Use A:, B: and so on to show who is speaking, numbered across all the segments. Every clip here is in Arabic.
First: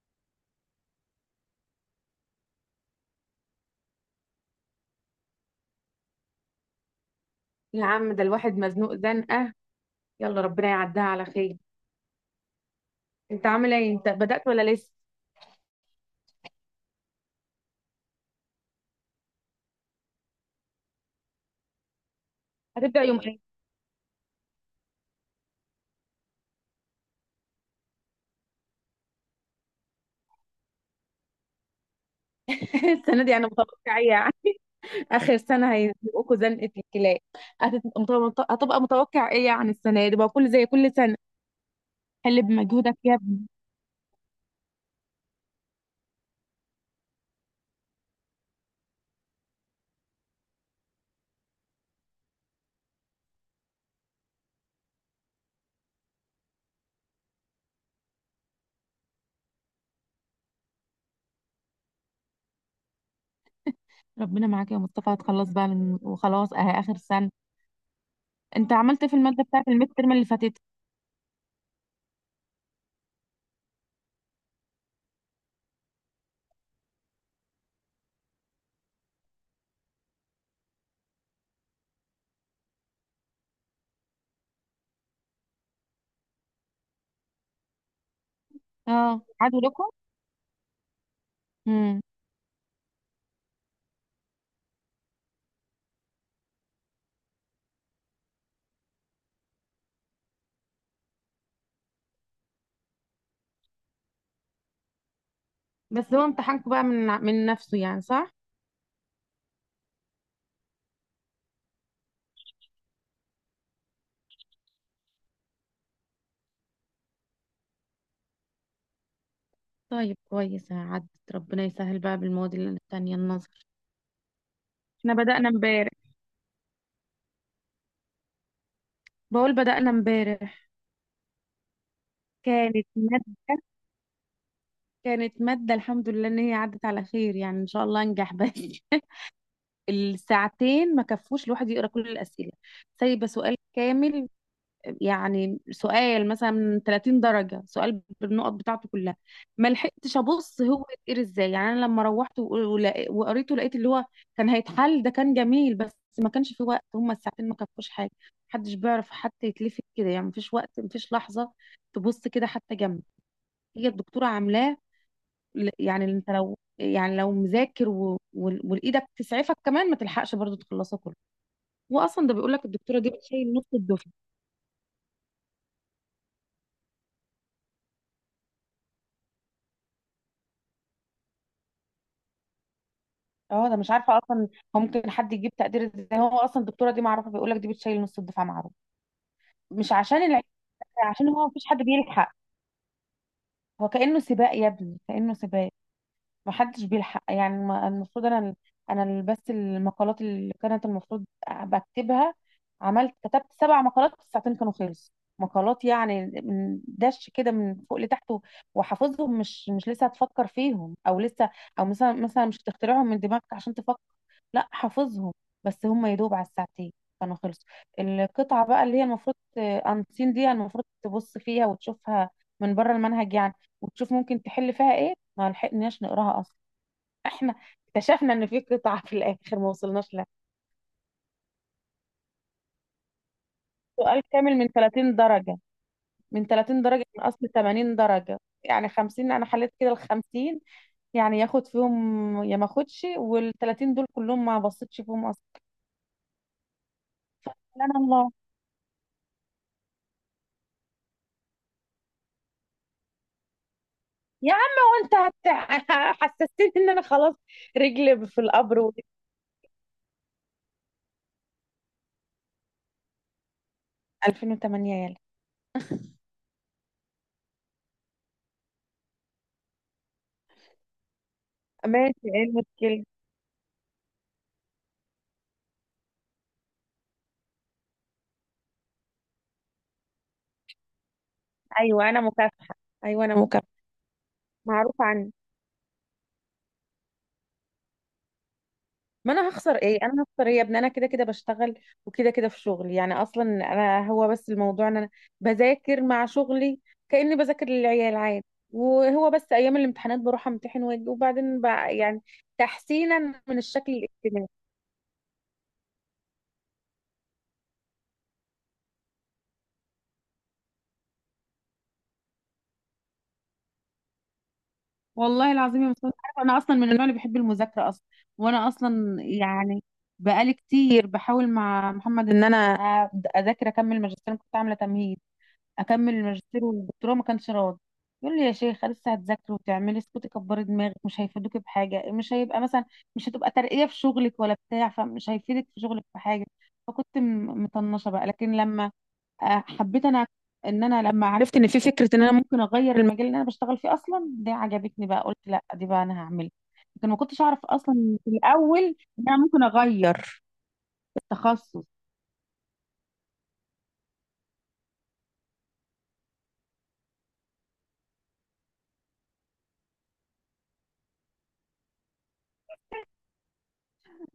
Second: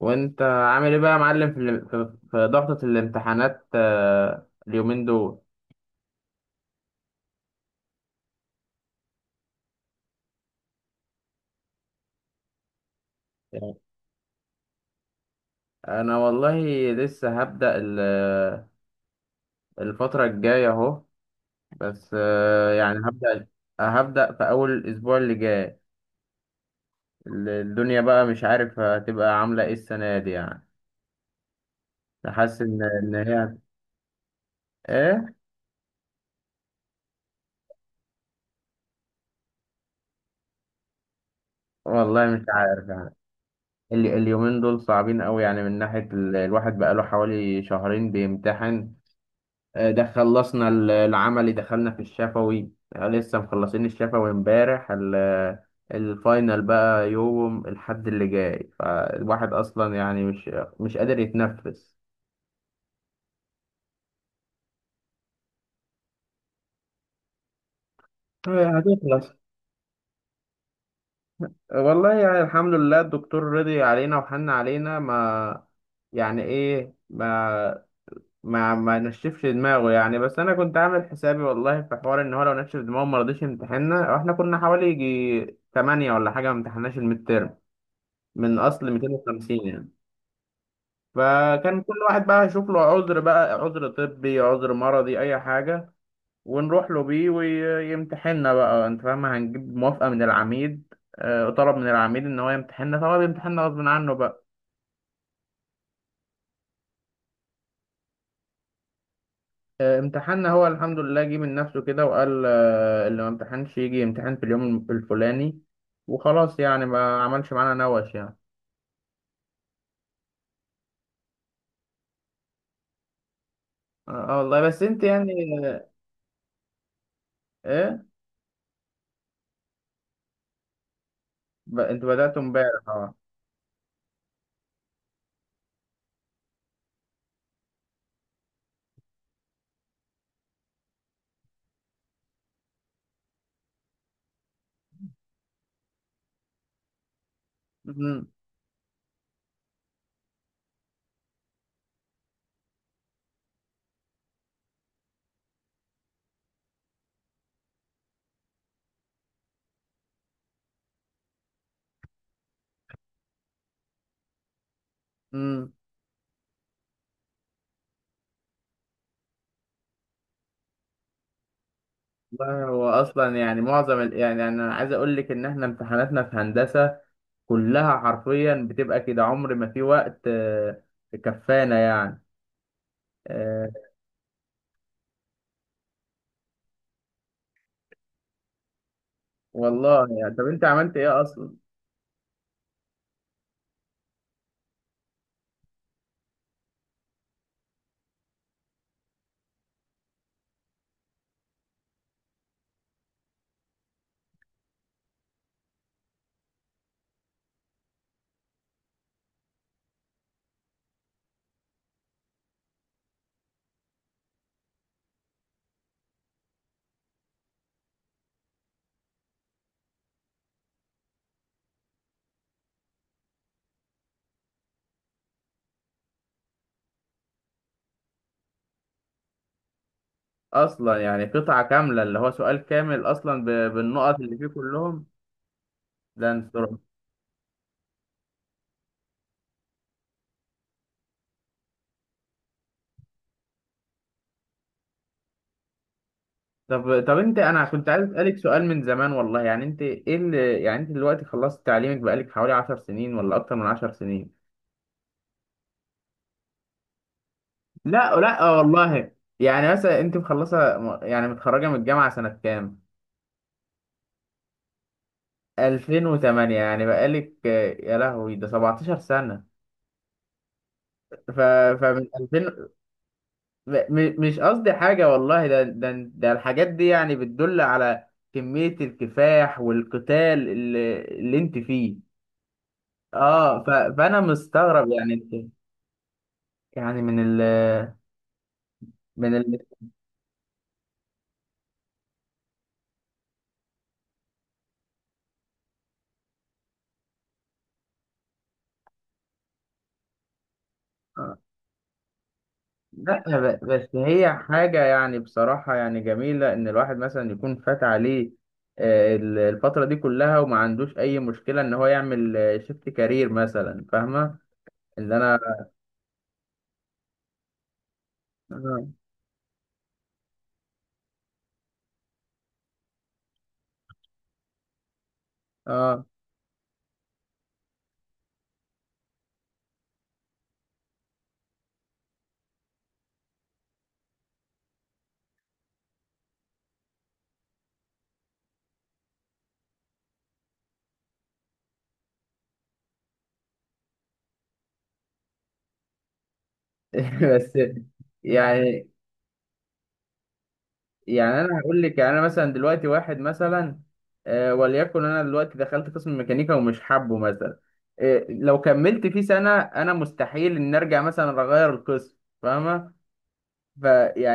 A: وانت عامل ايه بقى يا معلم في ضغطة الامتحانات اليومين دول.
B: يا عم، ده الواحد مزنوق زنقة. يلا، ربنا يعديها على خير. انت عامل ايه؟ انت بدأت ولا لسه؟
A: انا والله لسه هبدأ الفترة الجاية اهو، بس يعني
B: هتبدأ يوم ايه؟
A: هبدأ في اول الاسبوع اللي جاي. الدنيا بقى مش عارف هتبقى عاملة ايه السنة دي يعني، حاسس ان ان
B: السنة دي انا
A: هي
B: متوقع ايه يعني؟
A: ايه.
B: اخر سنة هيزنقوكوا زنقة الكلاب. هتبقى متوقع ايه يعني؟ السنة دي بقى زي كل سنة.
A: والله
B: حل
A: مش عارف
B: بمجهودك
A: يعني.
B: يا ابني.
A: اليومين دول صعبين قوي يعني، من ناحية الواحد بقى له حوالي شهرين بيمتحن. ده خلصنا العملي، دخلنا في الشفوي. لسه مخلصين الشفوي امبارح. الفاينل بقى يوم الحد اللي جاي، فالواحد اصلا يعني مش قادر يتنفس.
B: ربنا معاك يا مصطفى، هتخلص بقى من وخلاص اهي اخر سنة. انت عملت إيه في
A: هتخلص.
B: المادة بتاعت الميد ترم اللي فاتت؟
A: والله يعني الحمد لله، الدكتور رضي علينا وحن علينا، ما يعني ايه، ما نشفش دماغه يعني. بس انا كنت عامل حسابي والله، في حوار ان هو لو نشف دماغه ما رضيش يمتحننا. احنا كنا حوالي يجي 8 ولا حاجه، ما امتحناش الميد من اصل
B: اه، عادوا
A: 250
B: لكم.
A: يعني. فكان كل
B: امم.
A: واحد بقى يشوف له عذر، بقى عذر طبي، عذر مرضي، اي حاجه، ونروح له بيه ويمتحننا. بقى انت فاهم، هنجيب موافقه من العميد. طلب من العميد ان هو يمتحننا، فهو بيمتحننا غصب عنه بقى.
B: بس هو امتحانكم بقى من نفسه يعني، صح؟
A: امتحاننا هو الحمد لله جه من نفسه كده، وقال اللي ما امتحنش يجي يمتحن في اليوم الفلاني وخلاص يعني، ما عملش معانا نوش يعني.
B: طيب، كويس عدت. ربنا يسهل بقى بالمواد التانية النظر.
A: اه، والله. بس انت
B: احنا
A: يعني
B: بدأنا امبارح.
A: ايه؟
B: بقول بدأنا امبارح.
A: انتوا بدأتوا
B: كانت
A: امبارح، اه.
B: مادة كانت مادة، الحمد لله ان هي عدت على خير، يعني ان شاء الله انجح بس. الساعتين ما كفوش الواحد يقرا كل الأسئلة. سايبة سؤال كامل. يعني سؤال مثلا من 30 درجة، سؤال
A: مم،
B: بالنقط بتاعته كلها. ما لحقتش ابص هو يتقري ازاي. يعني انا لما روحت وقريته، لقيت اللي هو كان هيتحل ده كان جميل، بس ما كانش في وقت. هما الساعتين ما كفوش حاجة. محدش بيعرف حتى يتلفت كده يعني، مفيش وقت، مفيش لحظة تبص كده حتى جنب. هي الدكتورة عاملاه.
A: مم.
B: يعني انت لو، يعني لو مذاكر والايدك تسعفك كمان، ما تلحقش برضو تخلصه كله. واصلا ده بيقول
A: والله
B: لك،
A: هو
B: الدكتوره دي
A: اصلا
B: بتشيل
A: يعني
B: نص
A: معظم
B: الدفعه.
A: يعني انا عايز اقول لك ان احنا امتحاناتنا في هندسه كلها حرفيا بتبقى كده، عمر ما في وقت كفانا يعني.
B: اه
A: آه،
B: ده مش عارفه اصلا هو ممكن حد يجيب تقدير ازاي. هو اصلا الدكتوره دي معروفه، بيقول لك دي بتشيل نص الدفعه، معروف. مش
A: والله
B: عشان
A: يعني، طب
B: العيب،
A: انت عملت ايه
B: عشان هو
A: اصلا؟
B: مفيش حد بيلحق. هو كانه سباق يا ابني، كانه سباق. ما حدش بيلحق يعني. المفروض انا، بس المقالات اللي كانت المفروض بكتبها، كتبت سبع مقالات في ساعتين، كانوا خلص. مقالات يعني من دش كده، من فوق لتحت وحافظهم، مش لسه هتفكر فيهم او لسه، او مثلا مش هتخترعهم من دماغك عشان تفكر، لا حافظهم. بس هم يدوب على الساعتين كانوا خلص. القطعة بقى اللي هي المفروض انسين دي، المفروض تبص فيها وتشوفها، من بره المنهج يعني، وتشوف ممكن تحل فيها ايه، ما لحقناش نقراها اصلا. احنا اكتشفنا ان في قطعة في الاخر ما وصلناش لها،
A: اصلا يعني قطعه كامله، اللي هو سؤال كامل اصلا بالنقط
B: سؤال
A: اللي فيه
B: كامل من
A: كلهم.
B: 30 درجة،
A: ده
B: من
A: انت رعب.
B: 30 درجة من اصل 80 درجة. يعني 50 انا حليت كده ال 50، يعني ياخد فيهم يا ما اخدش. وال 30 دول كلهم ما بصيتش فيهم اصلا.
A: طب انت انا كنت
B: سبحان
A: عايز
B: الله
A: اسالك سؤال من زمان، والله يعني انت ايه اللي يعني، انت دلوقتي خلصت تعليمك بقالك حوالي 10 سنين ولا اكتر من 10 سنين؟
B: يا عم. وانت هت- حسستني ان انا خلاص
A: لا،
B: رجلي
A: لا.
B: في
A: آه
B: القبر
A: والله، يعني مثلا انت مخلصه، يعني متخرجه من الجامعه سنه كام؟
B: 2008 يلا.
A: 2008، يعني بقالك، يا لهوي ده 17 سنه! ف فمن
B: ماشي، ايه
A: 2000
B: المشكلة؟
A: مش قصدي حاجه والله، ده الحاجات دي يعني بتدل على كميه الكفاح والقتال اللي انت فيه.
B: ايوه، انا مكافحة. ايوه، انا
A: اه،
B: مكافحة.
A: فانا مستغرب
B: معروف
A: يعني،
B: عني.
A: انت يعني من ال
B: ما
A: من
B: انا
A: ال
B: هخسر ايه؟ انا هخسر ايه يا ابني؟ انا كده كده بشتغل، وكده كده في شغلي يعني. اصلا انا هو بس الموضوع ان انا بذاكر مع شغلي، كاني بذاكر للعيال عادي، وهو بس ايام الامتحانات بروح امتحن واجي، وبعدين بقى يعني
A: لا،
B: تحسينا من
A: بس
B: الشكل
A: هي
B: الاجتماعي.
A: حاجة يعني بصراحة يعني جميلة، إن الواحد مثلا يكون فات عليه الفترة دي كلها وما عندوش أي مشكلة إن هو يعمل شيفت كارير مثلا، فاهمة؟ إن أنا
B: والله العظيم يا مصطفى، عارفة انا اصلا من النوع اللي بحب المذاكره اصلا. وانا
A: آه
B: اصلا يعني بقالي كتير بحاول مع محمد ان انا أبدأ اذاكر، اكمل ماجستير. أنا كنت عامله تمهيد،
A: آه.
B: اكمل الماجستير والدكتوراه، ما كانش راضي. يقول لي يا شيخه لسه هتذاكري وتعملي، اسكتي كبري دماغك، مش هيفيدوكي بحاجه، مش هيبقى مثلا، مش هتبقى ترقيه في شغلك ولا بتاع، فمش هيفيدك في شغلك في حاجه. فكنت مطنشه بقى، لكن لما حبيت انا، ان انا لما عرفت ان في فكره ان انا ممكن اغير المجال اللي انا بشتغل فيه اصلا، دي عجبتني بقى، قلت لا دي بقى انا هعملها. لكن ما كنتش
A: بس
B: اعرف اصلا في
A: يعني
B: الاول ان انا ممكن اغير
A: يعني أنا
B: التخصص.
A: هقول لك، يعني أنا مثلا دلوقتي واحد مثلا، وليكن أنا دلوقتي دخلت قسم ميكانيكا ومش حابه مثلا، لو كملت فيه سنة أنا مستحيل إن أرجع مثلا أغير القسم، فاهمة؟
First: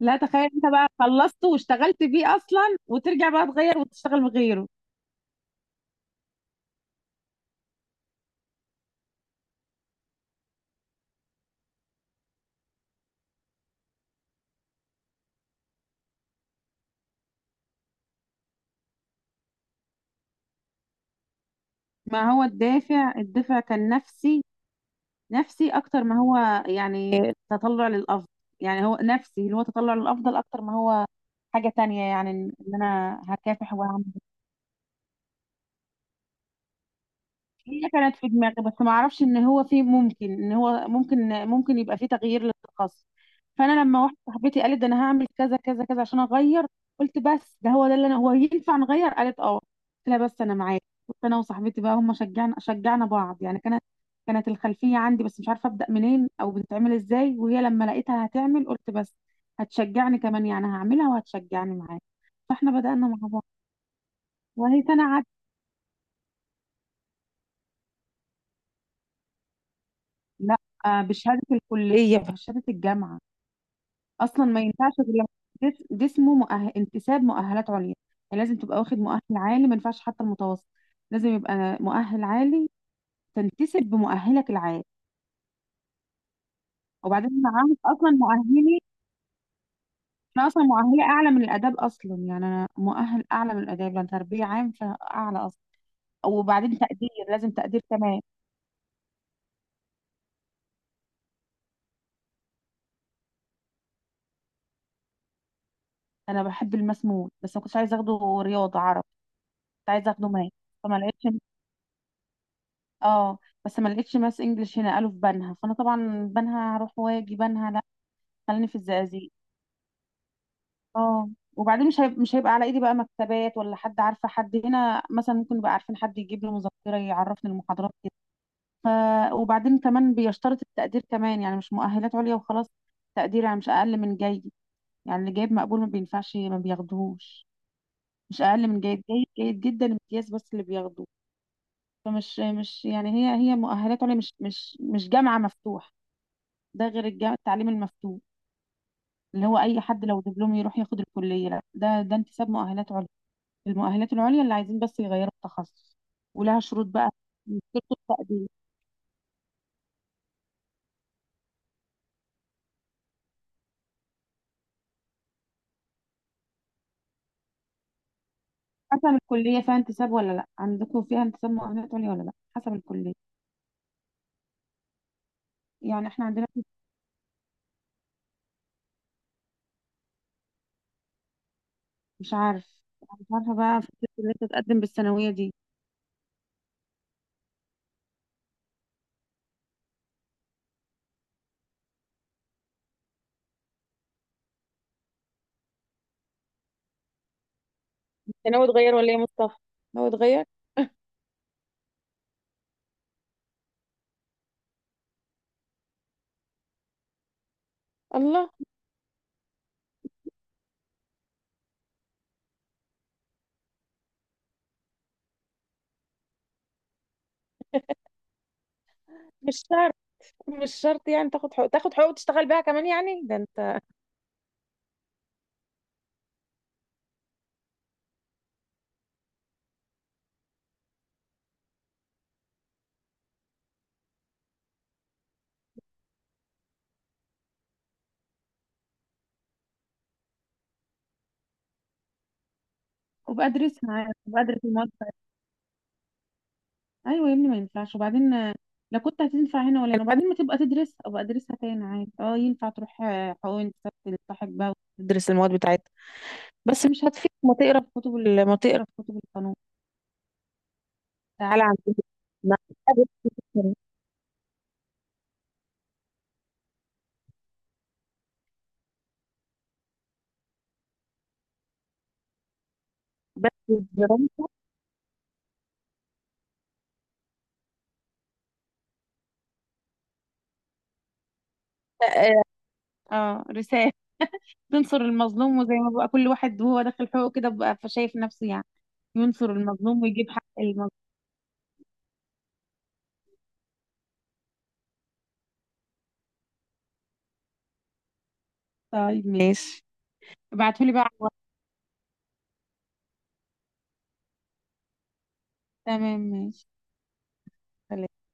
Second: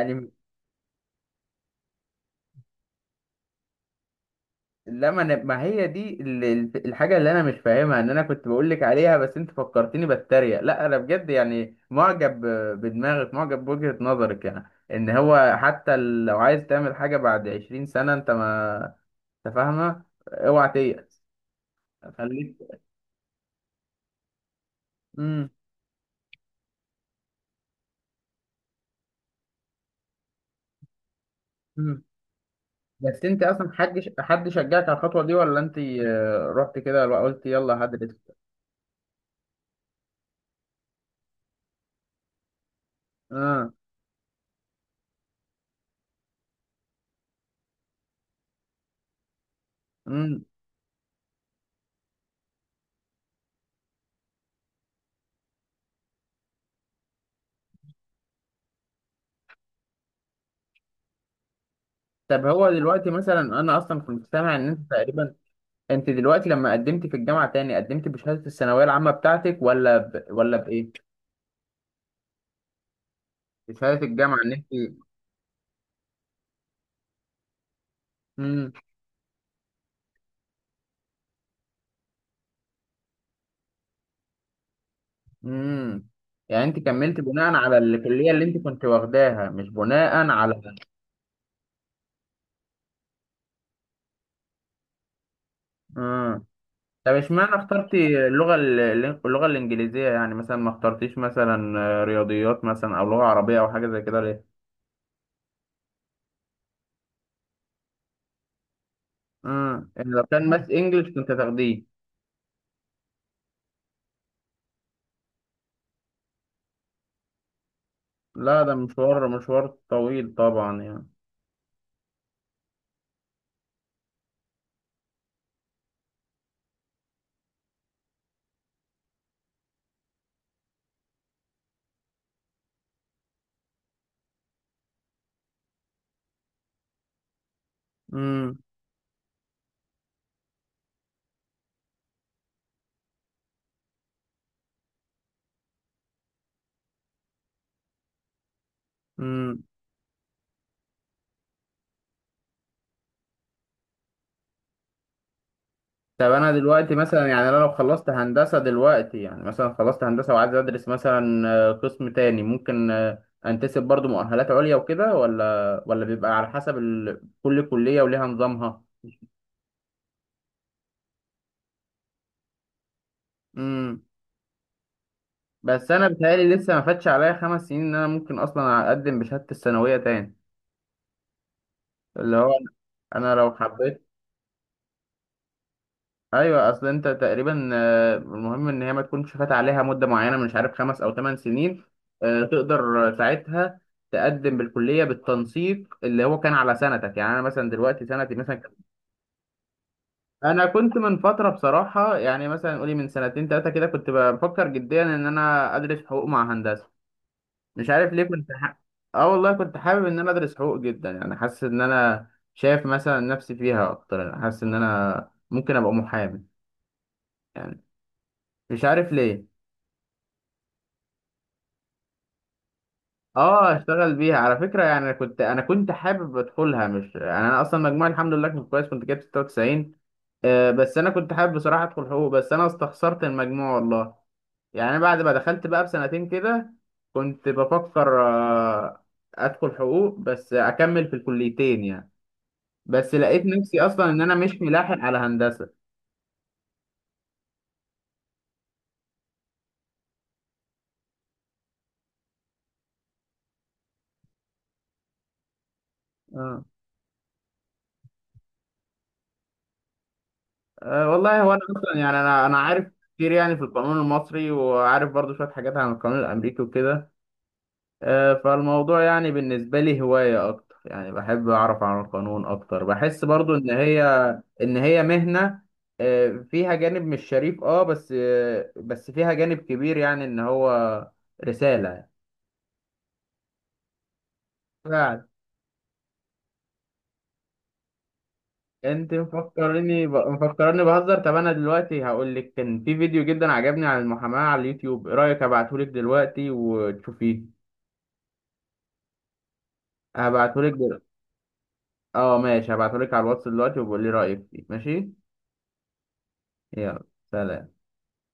B: لا تخيل انت بقى خلصته واشتغلت بيه اصلا، وترجع بقى تغير وتشتغل بغيره.
A: لا ما، أنا، ما هي دي الحاجة اللي أنا مش فاهمها، إن أنا كنت بقول لك عليها. بس أنت فكرتني بتريق. لا أنا بجد يعني معجب بدماغك، معجب بوجهة نظرك، يعني إن هو حتى لو عايز تعمل حاجة بعد 20 سنة، أنت ما، أنت فاهمة؟ أوعى تيأس.
B: ما هو
A: خليك.
B: الدافع، الدافع كان نفسي،
A: مم.
B: نفسي اكتر ما هو يعني تطلع للافضل، يعني هو نفسي اللي هو تطلع للافضل اكتر ما هو حاجة
A: مم.
B: تانية، يعني ان انا
A: بس أنت أصلا
B: هكافح.
A: حد شجعك على الخطوة دي، ولا أنت رحت كده قلت يلا
B: هي
A: هدرس؟
B: كانت في دماغي، بس ما اعرفش ان هو في ممكن ان هو ممكن يبقى في تغيير للتخصص.
A: آه.
B: فانا لما واحده صاحبتي قالت ده انا هعمل كذا كذا كذا عشان اغير، قلت بس ده هو ده اللي انا هو ينفع نغير؟ قالت اه. قلت لها بس
A: مم.
B: انا معاك. كنت انا وصاحبتي بقى، هم شجعنا بعض يعني. كانت، كانت الخلفيه عندي بس مش عارفه ابدا منين او بتتعمل ازاي، وهي لما لقيتها هتعمل قلت بس هتشجعني كمان، يعني هعملها وهتشجعني معاك.
A: طب هو
B: فاحنا بدانا
A: دلوقتي
B: مع
A: مثلا
B: بعض،
A: أنا أصلا كنت سامع إن
B: وهي
A: أنت
B: سنه عدت.
A: تقريبا انت دلوقتي لما قدمت في الجامعه تاني، قدمت بشهاده الثانويه العامه بتاعتك ولا
B: لا.
A: ولا بايه؟
B: بشهاده الكليه، بشهاده الجامعه.
A: بشهاده الجامعه،
B: اصلا
A: ان
B: ما
A: انت.
B: ينفعش غير لما جسمه مؤهل انتساب مؤهلات عليا. يعني لازم
A: امم.
B: تبقى واخد مؤهل عالي، ما ينفعش حتى المتوسط. لازم يبقى مؤهل عالي تنتسب بمؤهلك العالي.
A: امم. يعني انت كملت
B: وبعدين انا
A: بناء
B: عامل
A: على
B: اصلا
A: الكليه اللي انت
B: مؤهلي،
A: كنت واخداها، مش بناء
B: انا
A: على.
B: اصلا مؤهلي اعلى من الاداب اصلا، يعني انا مؤهل اعلى من الاداب لان تربيه عام فاعلى اصلا.
A: امم.
B: وبعدين تقدير،
A: طب
B: لازم
A: اشمعنى
B: تقدير كمان.
A: اخترتي اللغه اللغه الانجليزيه؟ يعني مثلا ما اخترتيش مثلا رياضيات مثلا، او لغه عربيه، او حاجه زي كده، ليه؟
B: انا بحب الماس موت، بس ما كنتش عايزه اخده رياضه عربي، كنت
A: امم. يعني
B: عايزه
A: لو
B: اخده
A: كان
B: ماس.
A: ماس
B: فما
A: انجلش
B: لقيتش.
A: كنت هتاخديه؟
B: اه، بس ما لقيتش ماس انجلش هنا، قالوا في بنها، فانا طبعا بنها هروح واجي بنها؟
A: لا،
B: خليني
A: ده
B: في
A: مشوار
B: الزقازيق.
A: مشوار طويل طبعا يعني.
B: اه. وبعدين مش هيبقى على ايدي بقى مكتبات ولا حد عارفه، حد هنا مثلا ممكن يبقى عارفين حد يجيب لي مذكره يعرفني المحاضرات كده. ف... وبعدين كمان بيشترط التقدير كمان، يعني مش مؤهلات عليا وخلاص، تقدير، يعني مش اقل من جيد. يعني اللي جايب مقبول ما بينفعش، ما بياخدوهوش، مش اقل من جيد، جيد، جيد جدا، امتياز، بس اللي بياخدوه. فمش مش يعني هي مؤهلات عليا، مش جامعه مفتوح. ده غير التعليم المفتوح، اللي هو
A: امم.
B: اي حد لو دبلوم يروح ياخد الكليه، لا ده انتساب مؤهلات عليا، المؤهلات العليا اللي عايزين بس يغيروا التخصص.
A: طب انا
B: ولها شروط
A: دلوقتي
B: بقى،
A: مثلا يعني، انا لو
B: شروط
A: خلصت
B: التقديم،
A: هندسه دلوقتي، يعني مثلا خلصت هندسه وعايز ادرس مثلا قسم تاني، ممكن انتسب برضو مؤهلات عليا وكده، ولا بيبقى على حسب كل كليه وليها نظامها؟
B: حسب الكلية فيها انتساب ولا لا. عندكم فيها انتساب مؤهلات عليا ولا لا؟ حسب الكلية.
A: امم. بس
B: يعني
A: انا
B: احنا عندنا.
A: بتهيألي لسه ما فاتش عليا 5 سنين، ان انا ممكن اصلا اقدم بشهاده الثانويه تاني،
B: مش
A: اللي هو
B: عارف مش
A: انا لو
B: عارفة بقى
A: حبيت.
B: فكرة اللي انت تقدم بالثانوية دي.
A: ايوه، اصل انت تقريبا المهم ان هي ما تكونش فات عليها مده معينه، مش عارف، 5 او 8 سنين، تقدر ساعتها تقدم بالكليه بالتنسيق اللي هو كان على سنتك، يعني انا مثلا دلوقتي سنتي
B: انت
A: مثلا
B: ناوي
A: كانت-.
B: تغير ولا ايه يا مصطفى؟ ناوي تغير.
A: انا كنت من فتره بصراحه، يعني مثلا قولي من سنتين ثلاثه كده، كنت بفكر جديا ان انا ادرس حقوق مع هندسه. مش عارف ليه
B: الله.
A: كنت اه والله، كنت حابب ان انا ادرس حقوق جدا يعني، حاسس ان انا شايف مثلا نفسي فيها اكتر، يعني حاسس ان انا ممكن ابقى محامي يعني. مش عارف ليه.
B: مش شرط، مش شرط يعني، تاخد حقوق وتشتغل بيها كمان يعني، ده
A: اه،
B: انت.
A: اشتغل بيها على فكره يعني. انا كنت حابب ادخلها، مش يعني، انا اصلا مجموعي الحمد لله كنت كويس، كنت جايب 96. بس انا كنت حابب بصراحه ادخل حقوق، بس انا استخسرت المجموع والله. يعني أنا بعد ما دخلت بقى بسنتين كده، كنت بفكر ادخل حقوق بس اكمل في الكليتين يعني. بس لقيت نفسي
B: وبأدرسها
A: اصلا
B: عارف
A: ان انا مش
B: وبأدرس.
A: ملاحق على هندسه.
B: ايوه يا ابني، ما ينفعش. وبعدين لا، كنت هتنفع هنا ولا هنا. وبعدين ما تبقى تدرسها، ابقى ادرسها تاني عادي، اه ينفع تروح حقوق، تلتحق بقى وتدرس المواد بتاعتها.
A: اه،
B: بس مش هتفيد ما تقرا في كتب ما تقرا في كتب القانون.
A: أه والله، هو انا
B: تعالى عندنا.
A: اصلا يعني، انا
B: ما-
A: عارف كتير يعني في القانون المصري، وعارف برضو شويه حاجات عن القانون الامريكي وكده. فالموضوع يعني بالنسبة لي هواية أكتر، يعني بحب أعرف عن القانون أكتر، بحس
B: بس
A: برضو إن هي
B: الدراسة.
A: إن هي مهنة، فيها جانب مش شريف، بس فيها جانب كبير يعني إن هو رسالة.
B: آه. اه، رسالة، تنصر
A: فعلا.
B: المظلوم، وزي ما بقى كل واحد وهو داخل حقوق كده بقى فشايف نفسه يعني،
A: أنت
B: ينصر المظلوم ويجيب حق
A: مفكرني
B: المظلوم.
A: بهزر. طب أنا دلوقتي هقول لك، كان في فيديو جدا عجبني عن المحاماة على اليوتيوب، إيه رأيك أبعتهولك دلوقتي وتشوفيه؟
B: طيب ماشي،
A: هبعتهولك
B: ابعتهولي
A: دل...
B: بقى على الواتس.
A: أه، ماشي. هبعتهولك على الواتس دلوقتي وبقول لي رأيك فيه، ماشي؟
B: تمام، ماشي.
A: يلا. سلام.
B: سلام.